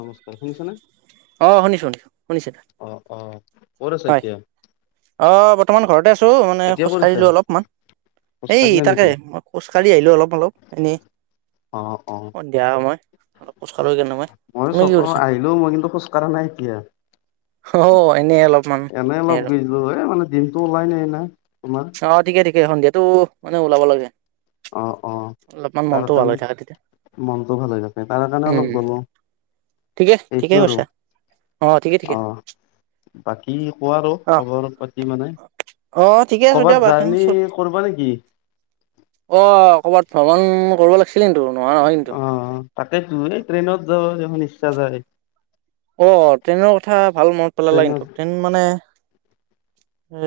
নমস্কাৰ শুনিছনে? অ শুনিছো শুনিছো শুনিছে অহ। অহ। ক'ত আছ' হয় এতিয়া? অ' বৰ্তমান ঘৰতে আছো। মানে এতিয়া ক'ত আছা? খোজকাঢ়িলো অলপমান। এই খোজকাঢ়িলা নেকি? তাকেহ। মই খোজকাঢ়ি আহিলো অলপ- অলপ- এনেই। অহ। অহ। সন্ধিয়া সময় অলপ খোজকাঢ়ো সেইকাৰণে মই তুমি কি কৰিছা [unintelligible] আহিলো। মই কিন্তু খোজ কঢ়া নাই এতিয়া। অহ অ' এনেই অলপ এনেই অলপ গেলো। হে মানে দিনটো ওলাই নাই না তোমাৰ। অহ। ঠিকে। ঠিকে। সন্ধিয়াটো মানে ওলাব লাগে। অহ। অহ। অলপমান তাৰ মনটো ভাল কাৰণে হৈ থাকে তেতিয়া মনটো ভালে থাকে। তাৰ কাৰণে অলপ গলো। ঠিকেই। সেইটো ঠিকেই আৰু কৈছা। অ' ঠিকে- ঠিকে। অ', বাকী কোৱা আৰু অ খবৰ পাতি মানে? অ' ঠিকে। আছো ক'বাত দিয়া বাকী জাৰ্ণি কৰবা নেকি? অ'হ। ক'বাত ভ্ৰমণ কৰব' লাগছিল কিন্তু। নোহোৱা নহয় কিন্তু অ', তাকেইতো, এই ট্ৰেইনত যাব দেখোন ইচ্ছা যায়। অ', ট্ৰেইনৰ কথা ভাল মনত পেলালা ট্ৰেইনত কিন্তু ট্ৰেইন মানে, এ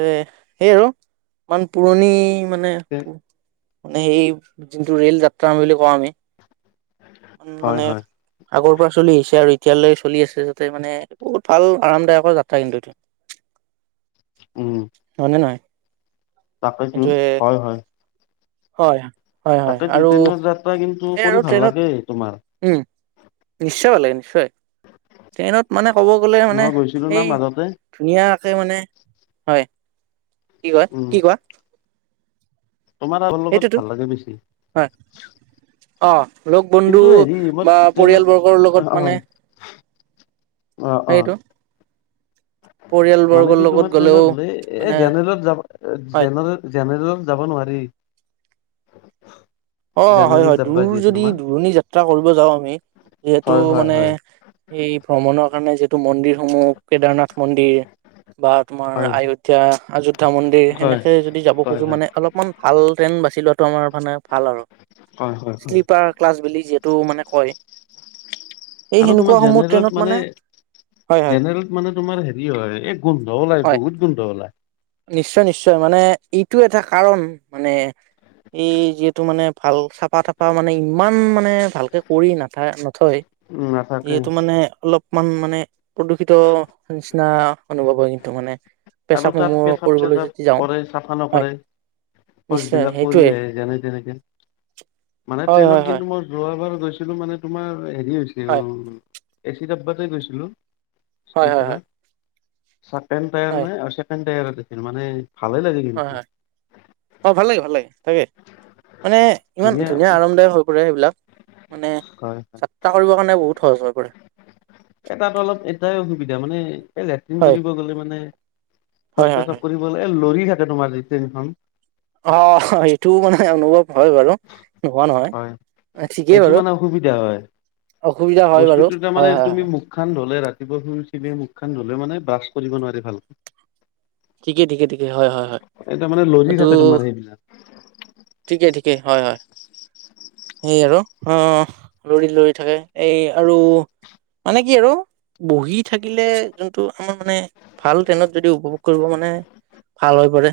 সেই আৰু ইমান পুৰণি মানে, মানে, সেই যোনটো ৰেল যাত্ৰা বুলি কওঁ আমি। উম, হয়, মানে, হয়, আগৰ পৰা চলি আহিছে আৰু এতিয়ালৈ চলি আছে। [unintelligible] তাতে মানে বহুত ভাল আৰামদায়কৰ যাত্ৰা কিন্তু এইটো উম। হয়নে নহয়? তাকেটো সেইটোয়ে হয়, হয়। হয়। হয় হয় তাকেটো, আৰু ট্ৰেইনৰ যাত্ৰা কিন্তু এই আৰু কৰি ভাল ট্ৰেইনত লাগে তোমাৰ। উম, নিশ্চ ভাল লাগে নিশ্চয়, ট্ৰেইনত মানে ক'ব গ'লে মানে মই গৈছিলো না এই মাজতে ধুনীয়াকে মানে, হয়, কি কয়, উম কি কোৱা? তোমাৰ [unintelligible] লগত সেইটোতো ভাল লাগে বেছি। হয়। অ', লগ বন্ধু কিন্তু হেৰি মই বা ট্ৰেইনত পৰিয়ালবৰ্গৰ লগত হয় মানে অ', অ',। সেইটো মানে পৰিয়ালবৰ্গৰ কি লগত তোমাৰ, গ'লেও ট্ৰেইনত হ'লে এ মানে যেন ট্ৰেইনত যাবা হয় জেনেৰেল জেনেৰেলত যাবা নোৱাৰি। অ', হয়, জেনেৰেল হয়, ডাব্বা দূৰ যি আছে যদি তোমাৰ দূৰণি যাত্ৰা কৰিব যাও আমি যিহেতু হয় হয় মানে হয় এই ভ্ৰমণৰ কাৰণে যিহেতু মন্দিৰসমূহ, কেদাৰনাথ মন্দিৰ বা তোমাৰ হয় আয়োধ্যা অযোধ্যা মন্দিৰ, হয় সেনেকে যদি যাব হয় খোজো মানে অলপ অকমান ভাল ট্ৰেন বাছি লোৱাটো আমাৰ মানে ভাল আৰু হয় হয় হয় হয় শ্লিপাৰ ক্লাছ বুলি যিহেত টো মানে কয় সেই আৰু তোমাৰ সেনেকুৱাসমূহ ট্ৰেইনত জেনেৰেলত মানে হয় হয় জেনেৰেলত মানে তোমাৰ হেৰি হয় এই গোন্ধ ওলায়, হয় বহুত গোন্ধ ওলায়। নিশ্চয়, নিশ্চয়, মানে এইটো এটা কাৰণ মানে এই যিহেত মানে ভাল চাফা-তাফা মানে ইমান মানে ভালকে কৰি নাথা নথ থয় উম নাথাকে যিহেতু মানে, অলপমান মানে প্ৰদূষিত নিচিনা অনুভৱ হয় কিন্তু মানে। আৰু তাত পেচাবসমূহ কৰিবলৈ পেচাব-চেচাব যদি যাওঁ কৰে চাফা হয় নকৰে। শৌচ নিশ্চয় বিলাক কৰি সেইটোৱে আহে, যেনে তেনেকে। মানে হয় হয় ট্ৰেইনত হয় কিন্তু মই যোৱাবাৰ গৈছিলো মানে তোমাৰ হেৰি হৈছেল এচি ডাব্বাতে গৈছিলো হয় হয় হয় শ্লিপাৰত চাকেণ্ড হয় হয় টায়াৰনে আৰু ছেকেণ্ড টায়াৰত গৈছিল মানে ভালেই লাগিল। হয় কিন্তু। হয় অ', ভাল লাগে, ভাল লাগে, তাকে মানে, ইমান ধুনীয়া আৰামদায়ক হৈ পৰে সেইবিলাক মানে, হয় যাত্ৰা কৰিবৰ কাৰণে বহুত সহজ হৈ পৰে। এ তাত অলপ এটাই অসুবিধা মানে, এই লেট্ৰিন হয় কৰিব গ'লে মানে হয় শৌচ, হয় পেচাব হয় কৰিবলে এ লৰি থাকে তোমাৰ টেনখন। অ', হ সেইটোও মানে অনুভৱ হয় বাৰু নোহোৱা নহয়। হয় ঠিকেই সেইটো বাৰু মানে অসুবিধা হয়, অসুবিধা হয় বাৰু বস্তুটো তাৰ মানে হয় হয় তুমি হয় মো খান ধুলে ৰাতিপুৱা শুই উঠিলে মুখ খান ধুলে মানে ব্ৰাছ কৰিব নোৱাৰি ভালকে। ঠিকে, ঠিকে, ঠিকে, হয়, হয়, হয়, এই তাৰমানে লৰি এইটো থাকে তোমাৰ সেইবিলাক ঠিকে, ঠিকে, হয়, হয়। সেই আৰু অ', লৰি, লৰি থাকে এই আৰু মানে কি আৰু বহি থাকিলে যোনটো আমাৰ মানে ভাল ট্ৰেনত যদি উপভোগ কৰিব মানে ভাল হৈ পৰে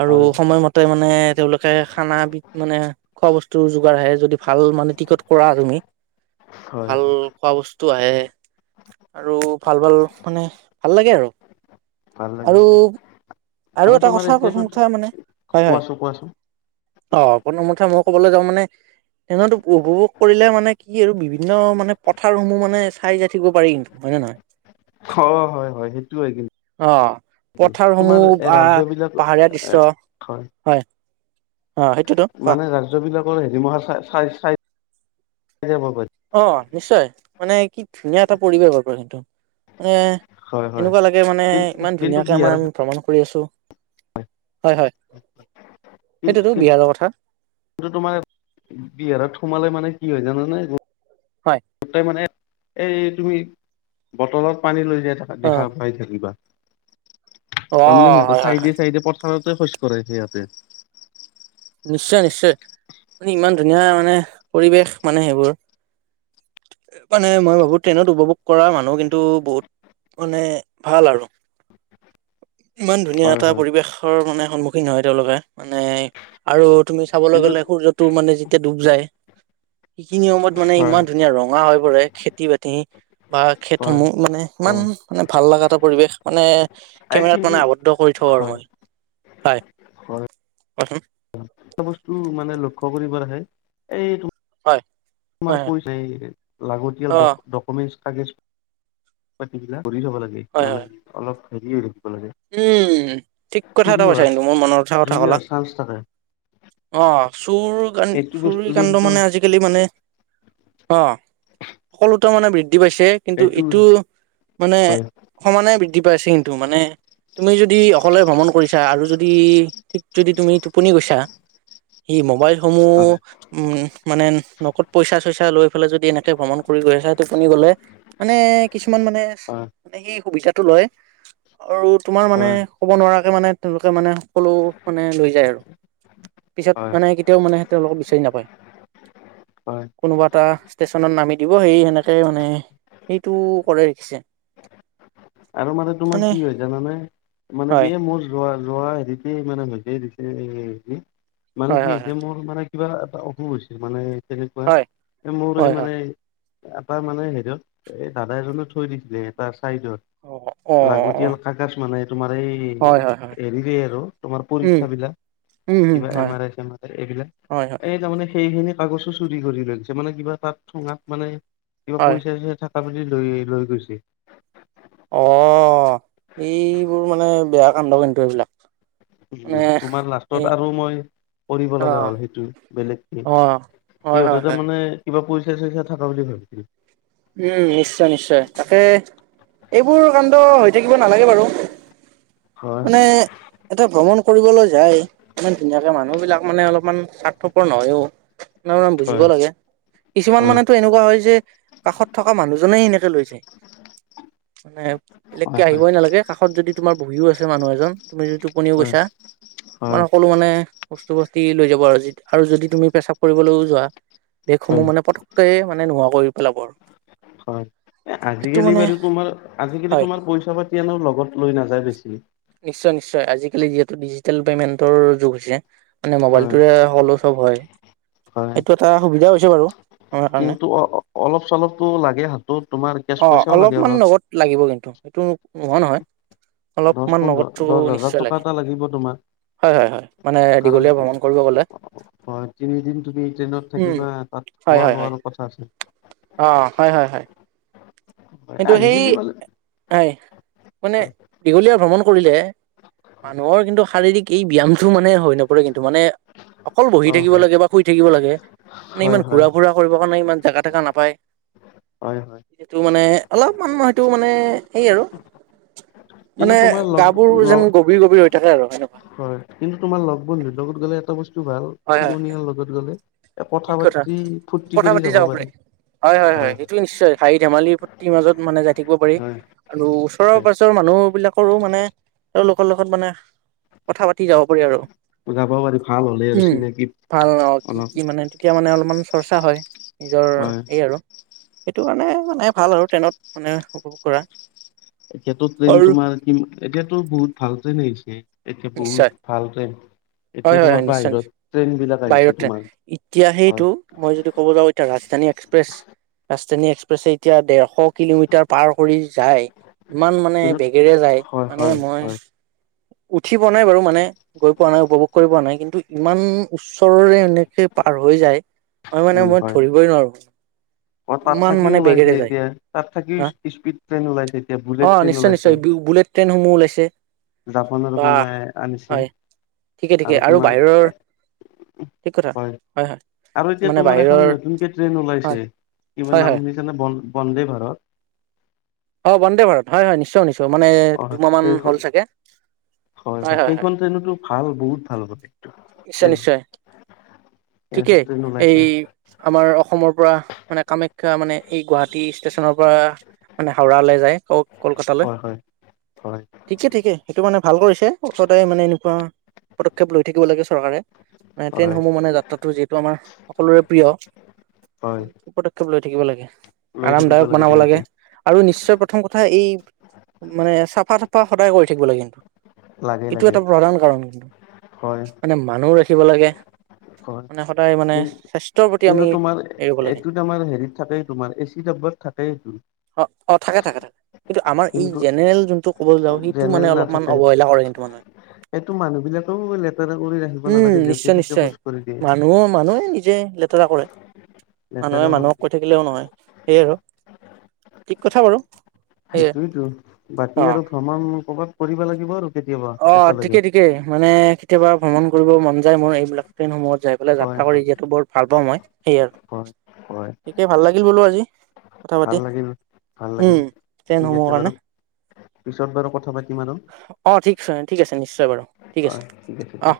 আৰু হয় সময়মত তাৰমানে, তেওঁলোকে খানা বিধ মানে খোৱা বস্তুৰ যোগাৰ আহে, যদি ভাল মানে টিকট কৰা তুমি হয় ভাল খোৱা বস্তু আহে আৰু ভাল, ভাল মানে ভাল লাগে আৰু ভাল লাগে আৰু [unintelligible] আৰু এটা তোমাৰ কথা, এতিয়াতো প্ৰথম কথা মানে, হয়, হয়। কোৱাচোন কোৱাচোন অ', প্ৰথমকথা মই কবলৈ যাওঁ মানে ট্ৰেইনত উপভোগ কৰিলে মানে কি আৰু বিভিন্ন মানে পথাৰসমূহ মানে চাই যাই থাকিব পাৰি, কিন্তু হয় নে নহ [unintelligible] অ', হয়, হয়, সেইটোয়ে কিন্ অ', টো তোমাৰ পথাৰসমূহ এই বা [unintelligible] বিলাক পাহাৰীয়া দৃশ্য হয়, অ', সেইটোতো কোৱা মানে ৰাজ যদি [unintelligible] হিমা চ চাই, চাই যাব পাৰ অ', নিশ্চয়, মানে কি ধুনীয়া এটা পৰিৱেশ হব পাৰে কিন্তু মানে হয় হয় এনেকুৱা লাগে মানে কিন ইমান কিন্তু ধুনীয়াকে বিহাৰ আমাৰ ভ্ৰমণ কৰি আছোঁ। হয়, হয়, সেইটোতো বিহাৰৰ কথা। সেইটো তোমাৰ বিহাৰত সোমালে মানে কি হয় জানানে হয়। গোটেই মানে এই তুমি বটলত পানী লৈ যাই থাক দেখা অ', পাই থাকিবা, তাৰমানে অ', সিহঁতে হয় হয় হয় চাইডে চাইডে পথ থাৰতে শৌচ কৰে সিহাতে। নিশ্চয়, নিশ্চয়, মানে ইমান ধুনীয়া মানে পৰিৱেশ মানে সেইবোৰ মানে মই ভাবো, ট্ৰেইনত উপভোগ কৰা মানুহ কিন্তু বহুত মানে ভাল আৰু ইমান ধুনীয়া হয় এটা হয় পৰিৱেশৰ মানে সন্মুখীন হয় তেওঁলোকে, মানে আৰু তুমি চাবলৈ কিন্তু গ'লে সূৰ্যটো মানে যেতিয়া ডুব যায়। সেইখিনি সময়ত মানে হয় ইমান ধুনীয়া ৰঙা হৈ পৰে। খেতি-বাতি বা হয় খেতসমূহ মানে, ইমান হয় মানে ভাল লগা এটা পৰিৱেশ মানে এই কেমেৰাত কিন্তু মানে আৱদ্ধ কৰি থওঁ আৰু হয় মই। হয় হয় [unintelligible] এটা বস্তু মানে লক্ষ্য কৰিব লাগে এইটো হয়। তোমাৰ হয় [unintelligible] লাগতিয়াল হয় অ ডকু ডকুমেণ্টচ কাগেজ পাতিবিলাক ঘূৰি ল'ব লাগে হয় মানে হয় অলপ হেৰি হৈ থাকিব লাগে। উম, ঠিক কথা চুৰি এটা কৈছা হোৱাৰ কিন্তু মোৰ মনৰ উথা কথা চুৰি ক'লা। হোৱাৰ চান্স থাকে অ', চুৰ কান এইটো চুৰি বস্তু কাণ্ড কিন্তু মানে আজি আজিকালি মানে, অ', সকলোতে মানে বৃদ্ধি পাইছে। কিন্তু এইটো মানে, হয় সমানে বৃদ্ধি পাইছে কিন্তু মানে তুমি যদি অকলে ভ্ৰমণ কৰিছা আৰু যদি ঠিক যদি তুমি টোপনি গৈছা সি মোবাইলসমূহ হয় উম মানে নখত পইচা চইচা লৈ পেলাই যদি, এনেকে ভ্ৰমণ কৰি গৈ আছা টোপনি গ'লে মানে কিছুমান মানে, হয় মানে সেই সুবিধাটো লয় আৰু তোমাৰ মানে হয় ক'ব নোৱাৰাকে মানে তেওঁলোকে মানে সকলো মানে লৈ যায় আৰু- পিছত হয় মানে কেতিয়াও মানে তেওঁলোকক বিচাৰি নাপায়। হয় কোনোবা এটা ষ্টেশচনত নামি দিব, সেই সেনেকে মানে- এইটো কৰাই ৰাখিছে। আৰু মানে তোমাৰ কি হয় জানানে মানে কি হয় এই মোৰ- যোৱা যোৱা হেৰিতেই মানে হৈছে দিছে হেৰি মানে হয় কি হয় হৈছে মোৰ মানে- কিবা এটা অসুখ হৈছে মানে তেনেকুৱা, হয় মোৰ এই হয় হয় হয় মানে- এটা মানে হেৰিত এই দাদা এজনে থৈ দিছিলে তাৰ চাইডত। অঁ, অঁ। লাগতিয়াল কাগাজ মানে তোমাৰ এই হয় হয় হেৰিৰে আৰু তোমাৰ উম পৰীক্ষা বিলাক- উম উম কিবা এম হয় R I same R I এইবিলাক, হয় হয় এই তাৰমানে সেইখিনিত- কাগছো চুৰি কৰি লৈছে মানে কিবা তাত থুঙাত মানে কিবা হয় পইচা চৈচা থা- লৈ লৈ গৈছে। অঁ, এইবোৰ মানে বেয়া কাণ্ড কিন্তু এইবিলাক। উম, মানে তোমাৰ এ লাষ্টত আৰু মই কৰিব অ লগা হ'ল সেইটো বেলেগকে। অ হয় হয় সিহঁতে তাৰ হয় মানে কিবা পইচা চইচা থকা বুলি ভাবিছিল। উম, নিশ্চয় নিশ্চয়। তাকে- এইবোৰ কাণ্ড হৈ থাকিব নালাগে বাৰু হয় হয় মানে- এটা ভ্ৰমণ কৰিবলৈ যায় ইমান ধুনীয়াকে মানুহ বিলাক মানে অলপমান স্বাৰ্থপৰ নহয়ওঁ, - নহয় মানে বুজিব হয় লাগে। কিছুমান হয় মানেতো এনেকুৱা হয় যে- কাষত থকা মানুহজনেই এনেকে লৈ যায় মানে বেলেগকে হয় হয় আহিবই নালাগে, কাষত যদি- তোমাৰ বহিও আছে মানুহ এজন, তুমি যদি টোপনিও হয় গৈছা- তোমাৰ হয় সকলো মানে বস্তু বস্তি লৈ যাব আজি আৰু যদি তুমি প্ৰশ্ৰাৱ কৰিবলৈও যোৱা- বেগসমূহ হয় মানে পতকৈ মানে নোহোৱা কৰি পেলাব আৰু। হয়। এ সেইটো আজিকালি মানে বাৰু তোমাৰ আজিকালি হয় তোমাৰ পইচা পাতি এনেও লগত লৈ নাযায় বেছি। নিশ্চয় নিশ্চয়, আজিকালি যিহেতু ডিজিটেল পেমেন্টৰ যুগ হৈছে মানে হয়, মবাইলটোৰে সকলো, - চব হয়, হয়। এইটো এটা সুবিধাও হৈছে বাৰু। আমাৰ কাৰণে কিন্তু অ অলপ চলপটো লাগে হাতত তোমাৰ কেচ পইচাও লাগে অলপ। লগত লাগিব কিন্তু সেইটো নোহোৱা নহয়। দহ- অলপমান পোন্ধৰ নগদটো দহ হাজাৰ নিশ্চয় টকা লাগে এটা লাগিব তোমাৰ। হয় হয় হয় মানে কাৰণ- দীঘলীয়া ভ্ৰমণ কৰিব গ'লে হয়, তিনিদিন তুমি ট্ৰেইনত উম থাকিবা তাত খোৱা লোৱাৰো কথা আছে। অঁ হয়, হয়, হয়। হয় কিন্তু সেই আজিকালি মানে হয় মানে হয় দীঘলীয়া ভ্ৰমণ কৰিলে- মানুহৰ কিন্তু শাৰীৰিক এই ব্যায়ামটো মানে হৈ নপৰে কিন্তু মানে- অকল বহি অ' থাকিব হয়, লাগে বা শুই থাকিব লাগে মানে হয়, ইমান হয়, ঘূৰা ফুৰা কৰিবৰ কাৰণে ইমান জেগা থেকা নাপায়। হয়, হয়। সেইটো মানে অলপ মান সেইটো মানে সেই আৰু। কিন্তু মানে তোমাৰ লগ গা বোৰ যেন লগ গভীৰ গভীৰ হৈ থাকে আৰু সেনেকুৱা। হয় কিন্তু তোমাৰ লগ বন্ধুৰ লগত গ'লে এটা বস্তু ভাল, হয় হয় সমনিয়াৰ লগত গ'লে- এহ কথা পাতি ফূৰ্তি কৰি যাব পাৰি, হয়। হাঁহি ধেমালিৰ ফূৰ্তিৰ মাজত মানে যাই থাকিব পাৰি। হয় আৰু ওচৰৰ হয়, পাজৰৰ মানুহ বিলাকৰো মানে তেওঁলোকৰ লগত মানে- কথা পাতি যাব পাৰি আৰু, যাব পাৰি ভাল হ'লে আৰু উম চিনাকি ভাল ন কি অলপ কি মানে- তেতিয়া মানে অলপমান চৰ্চা হয় নিজৰ হয় এই আৰু। সেইটো কাৰণে মানে ভাল আৰু ট্ৰেইনত মানে উপভোগ কৰা। এতিয়াতো ট্ৰেইন আৰু তোমাৰ কি এতিয়াতো বহুত ভাল ট্ৰেইন আহিছে এতিয়া নিশ্চয় বহুত ভাল ট্ৰেইন। হয় এতিয়া হয় তোমাৰ হয় নিশ্চয় বাহিৰত নিশ্চয় ট্ৰেইন বিলাক আহিছে বাহিৰৰ ট্ৰেইন তোমাৰ এতিয়া হয় সেইটো। মই যদি ক'ব যাওঁ এতিয়া ৰাজধানী এক্সপ্ৰেছ। ৰাজধানী এক্সপ্ৰেছে এতিয়া ডেৰশ কিলোমিটাৰ পাৰ কৰি যায় ইমান মানে কিন্তু বেগেৰে যায় হয় মানে হয় মই হয় উঠি পোৱা নাই বাৰু মানে গৈ পোৱা নাই উপভোগ কৰিব পোৱা নাই কিন্তু ইমান ওচৰৰে এনেকে পাৰ হৈ যায়। হয় মানে উম মই হয় ধৰিবই নোৱাৰো। অ তাত ইমান থাকিও মানে ওলাইছে বেগেৰে যায় এতিয়া তাত থাকি হা স্পীড ট্ৰেইন ওলাইছে এতিয়া অ বুলেট ট্ৰেইন নিশ্চয় ওলাইছে নিশ্চয় বুলেট ট্ৰেইনসমূহ ওলাইছে। জাপানৰ বা বনাই আনিছে হয় ঠিকে ঠিকে আৰু তোমাৰ বাহিৰৰ এ ঠিক কথা হয় হয় হয় আৰু এতিয়া মানে তোমাৰ বাহিৰৰ এখন নতুনকে ট্ৰেইন হয় ওলাইছে। কিবা হয় নাম হয় শুনিছানা বন্দে ভাৰত অঁ বন্দে ভাৰত হয় নিশ্চয় নিশ্চয় শুনিছোঁ। অ সেইখন হয় হয় সেইখন ট্ৰেইনটো ভাল বহুত। ভাল হ'ব নিশ্চয় ট্ৰেইন নিশ্চয় এইখন ঠিকেই ট্ৰেইনো এই ওলাইছে। আমাৰ অসমৰ পৰা মানে কামাখ্যা মানে এই গুৱাহাটী ষ্টেচনৰ পৰা। মানে হাওৰা লৈ যায় ও কলকাতালৈ হয় হয় হয় ঠিকে ঠিকে সেইটো মানে ভাল কৰিছে ওচৰতে মানে এনেকুৱা পদক্ষেপ লৈ থাকিব লাগে চৰকাৰে ট্ৰেইন হয় সমূহ মানে যাত্ৰাটো যিটো আমাৰ সকলোৰে প্ৰিয় হয় পদক্ষেপ লৈ থাকিব লাগে লৈ থাকিব আৰামদায়ক বনাব তেনেকে লাগে। আৰু নিশ্চয় প্ৰথম কথা এই মানে চাফা তাফা সদায় কৰি থাকিব লাগে কিন্তু লাগে এইটো লাগে এটা প্ৰধান কাৰণ। হয় মানে মানুহ ৰাখিব লাগে হয় মানে সদায় মানে কি স্বাস্থ কিন্তু তোমাৰ এইটো তোমাৰ হেৰিত থাকেই তোমাৰ এচি ডাবত থাকেই এইটো। অঁ অঁ থাকে থাকে থাকে কিন্তু আমাৰ এই জেনেৰেল যোনটো ক'বলৈ যাওঁ সেইটো মানে অলপমান অৱহেলা কৰে কিন্তু মানুহে। সেইটো মানুহ বিলাকেও লেতেৰা কৰি ৰাখে। উম নিশ্চয় নিশ্চয় মানুহ মানুহেই নিজে লেতেৰা কৰে মানুহে লেতেৰা কৰি মানুহক কৈ দিয়ে থাকে থাকিলেও নহয় সেয়ে আৰু ঠিক কথা বাৰু। সেয়ে সেইটোৱেইটো অ বাকী আৰু ভ্ৰমণ কৰবাত কৰিব লাগিব আৰু কেতিয়াবা অ একেলগে ঠিকেই ঠিকে মানে কেতিয়াবা ভ্ৰমণ কৰিব মন যায় মোৰ এইবিলাক ট্ৰেইন সমূহত। যাই পেলাই হয় যাত্ৰা কৰি হয় যিহেতু বৰ ভাল পাওঁ মই সেইয়ে আৰু হয় হয় তেতিয়া ভাল লাগিল বোলো আজি কথা ভাল পাতি লাগিল ভাল লাগিল উম ঠিক ট্ৰেইনসমূহৰ আছে কাৰণে বাৰু পিছত বাৰু কথা পাতিম আৰু অ ঠিক আছে ঠিক আছে নিশ্চয় বাৰু ঠিক আছে হয় ঠিক আছে দিয়া। অ